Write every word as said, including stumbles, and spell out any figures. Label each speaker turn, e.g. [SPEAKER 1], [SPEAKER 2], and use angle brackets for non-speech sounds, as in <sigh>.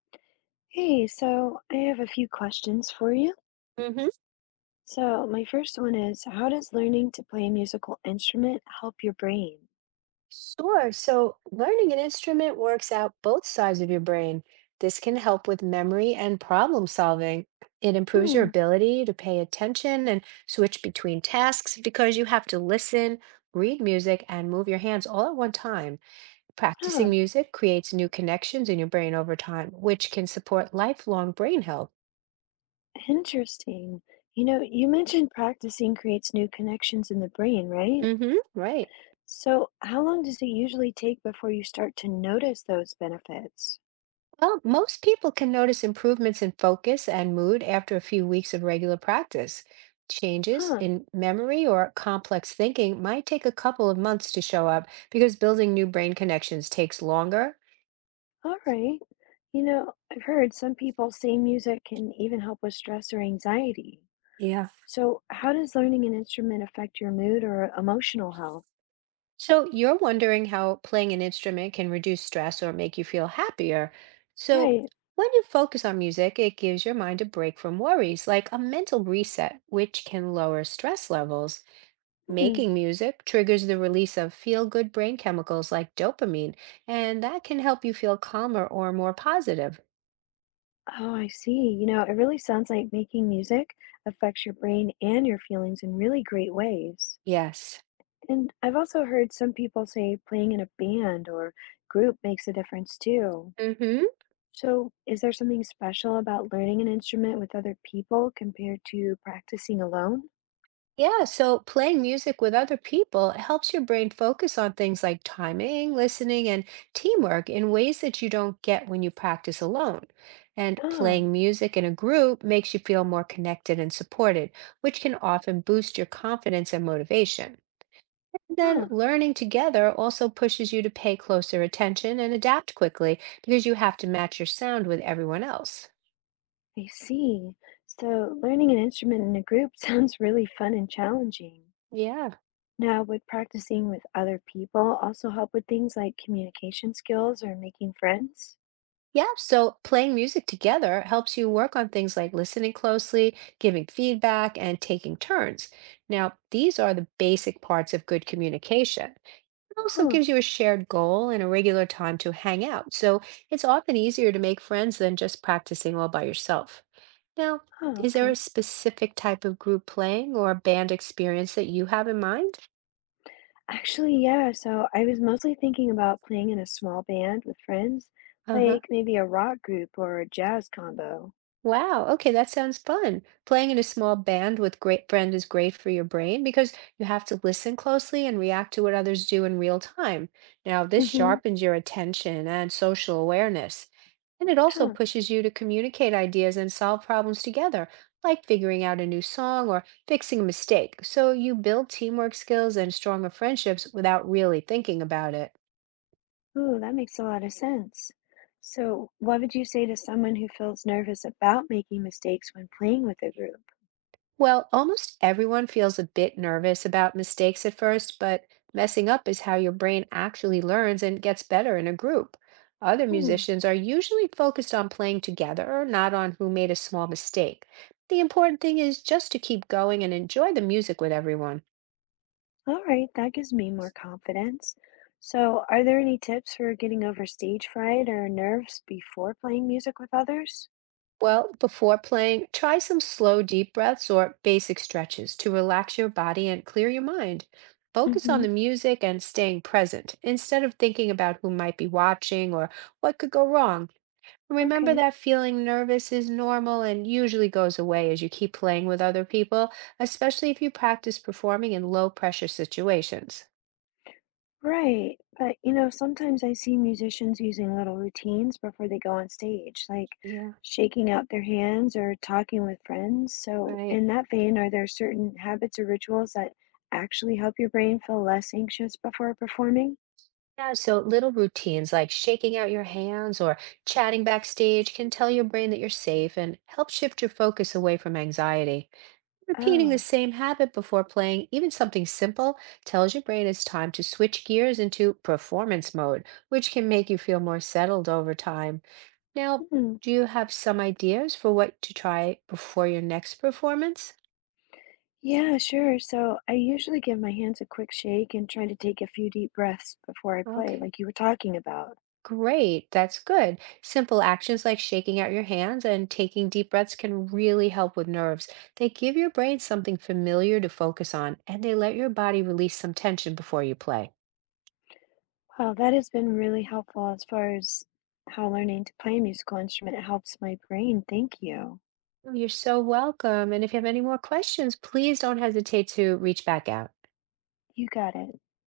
[SPEAKER 1] Hey, so I have a few questions for you.
[SPEAKER 2] Mm-hmm.
[SPEAKER 1] So, my first one is, how does learning to play a musical instrument help your brain?
[SPEAKER 2] Sure. So, learning an instrument works out both sides of your brain. This can help with memory and problem solving. It improves your
[SPEAKER 1] Hmm.
[SPEAKER 2] ability to pay attention and switch between tasks because you have to listen, read music, and move your hands all at one time. Practicing
[SPEAKER 1] Huh,
[SPEAKER 2] music creates new connections in your brain over time, which can support lifelong brain health.
[SPEAKER 1] interesting. You know, you mentioned practicing creates new connections in the brain, right?
[SPEAKER 2] Mm-hmm. Right.
[SPEAKER 1] So, how long does it usually take before you start to notice those benefits?
[SPEAKER 2] Well, most people can notice improvements in focus and mood after a few weeks of regular practice. Changes
[SPEAKER 1] Huh,
[SPEAKER 2] in memory or complex thinking might take a couple of months to show up because building new brain connections takes longer.
[SPEAKER 1] all right. You know, I've heard some people say music can even help with stress or anxiety.
[SPEAKER 2] Yeah.
[SPEAKER 1] So, how does learning an instrument affect your mood or emotional health?
[SPEAKER 2] So, you're wondering how playing an instrument can reduce stress or make you feel happier. So,
[SPEAKER 1] Right.
[SPEAKER 2] when you focus on music, it gives your mind a break from worries, like a mental reset, which can lower stress levels.
[SPEAKER 1] Hmm.
[SPEAKER 2] Making music triggers the release of feel good brain chemicals like dopamine, and that can help you feel calmer or more positive.
[SPEAKER 1] Oh, I see. You know, it really sounds like making music affects your brain and your feelings in really great ways.
[SPEAKER 2] Yes.
[SPEAKER 1] And I've also heard some people say playing in a band or group makes a difference too.
[SPEAKER 2] Mm-hmm.
[SPEAKER 1] So, is there something special about learning an instrument with other people compared to practicing alone?
[SPEAKER 2] Yeah, so playing music with other people helps your brain focus on things like timing, listening, and teamwork in ways that you don't get when you practice alone. And
[SPEAKER 1] Ah.
[SPEAKER 2] playing music in a group makes you feel more connected and supported, which can often boost your confidence and motivation. Then
[SPEAKER 1] Ah,
[SPEAKER 2] learning together also pushes you to pay closer attention and adapt quickly because you have to match your sound with everyone else.
[SPEAKER 1] I see. So, learning an instrument in a group <laughs> sounds really fun and challenging.
[SPEAKER 2] Yeah.
[SPEAKER 1] Now, would practicing with other people also help with things like communication skills or making friends?
[SPEAKER 2] Yeah, so playing music together helps you work on things like listening closely, giving feedback, and taking turns. Now, these are the basic parts of good communication. It also
[SPEAKER 1] Huh.
[SPEAKER 2] gives you a shared goal and a regular time to hang out. So it's often easier to make friends than just practicing all by yourself. Now,
[SPEAKER 1] Huh,
[SPEAKER 2] is there a
[SPEAKER 1] okay.
[SPEAKER 2] specific type of group playing or band experience that you have in mind?
[SPEAKER 1] Actually, yeah, so I was mostly thinking about playing in a small band with friends,
[SPEAKER 2] Uh-huh.
[SPEAKER 1] like maybe a rock group or a jazz combo.
[SPEAKER 2] Wow. Okay, that sounds fun. Playing in a small band with great friend is great for your brain because you have to listen closely and react to what others do in real time. Now, this
[SPEAKER 1] Mm-hmm.
[SPEAKER 2] sharpens your attention and social awareness. And it also
[SPEAKER 1] Huh.
[SPEAKER 2] pushes you to communicate ideas and solve problems together, like figuring out a new song or fixing a mistake. So you build teamwork skills and stronger friendships without really thinking about it.
[SPEAKER 1] Ooh, that makes a lot of sense. So, what would you say to someone who feels nervous about making mistakes when playing with a group?
[SPEAKER 2] Well, almost everyone feels a bit nervous about mistakes at first, but messing up is how your brain actually learns and gets better in a group. Other
[SPEAKER 1] Hmm.
[SPEAKER 2] musicians are usually focused on playing together, not on who made a small mistake. The important thing is just to keep going and enjoy the music with everyone.
[SPEAKER 1] All right, that gives me more confidence. So, are there any tips for getting over stage fright or nerves before playing music with others?
[SPEAKER 2] Well, before playing, try some slow, deep breaths or basic stretches to relax your body and clear your mind. Focus on
[SPEAKER 1] Mm-hmm.
[SPEAKER 2] the music and staying present instead of thinking about who might be watching or what could go wrong. Remember
[SPEAKER 1] Okay,
[SPEAKER 2] that feeling nervous is normal and usually goes away as you keep playing with other people, especially if you practice performing in low pressure situations.
[SPEAKER 1] right. But you know, sometimes I see musicians using little routines before they go on stage, like
[SPEAKER 2] Yeah.
[SPEAKER 1] shaking out their hands or talking with friends. So,
[SPEAKER 2] Right.
[SPEAKER 1] in that vein, are there certain habits or rituals that actually help your brain feel less anxious before performing?
[SPEAKER 2] Yeah, so little routines like shaking out your hands or chatting backstage can tell your brain that you're safe and help shift your focus away from anxiety. Repeating the
[SPEAKER 1] Oh.
[SPEAKER 2] same habit before playing, even something simple, tells your brain it's time to switch gears into performance mode, which can make you feel more settled over time. Now,
[SPEAKER 1] Hmm.
[SPEAKER 2] do you have some ideas for what to try before your next performance?
[SPEAKER 1] Yeah, sure. So I usually give my hands a quick shake and try to take a few deep breaths before I play,
[SPEAKER 2] Okay.
[SPEAKER 1] like you were talking about.
[SPEAKER 2] Great, that's good. Simple actions like shaking out your hands and taking deep breaths can really help with nerves. They give your brain something familiar to focus on, and they let your body release some tension before you play.
[SPEAKER 1] Wow, that has been really helpful as far as how learning to play a musical instrument helps my brain. Thank you.
[SPEAKER 2] You're so welcome. And if you have any more questions, please don't hesitate to reach back out.
[SPEAKER 1] You got it.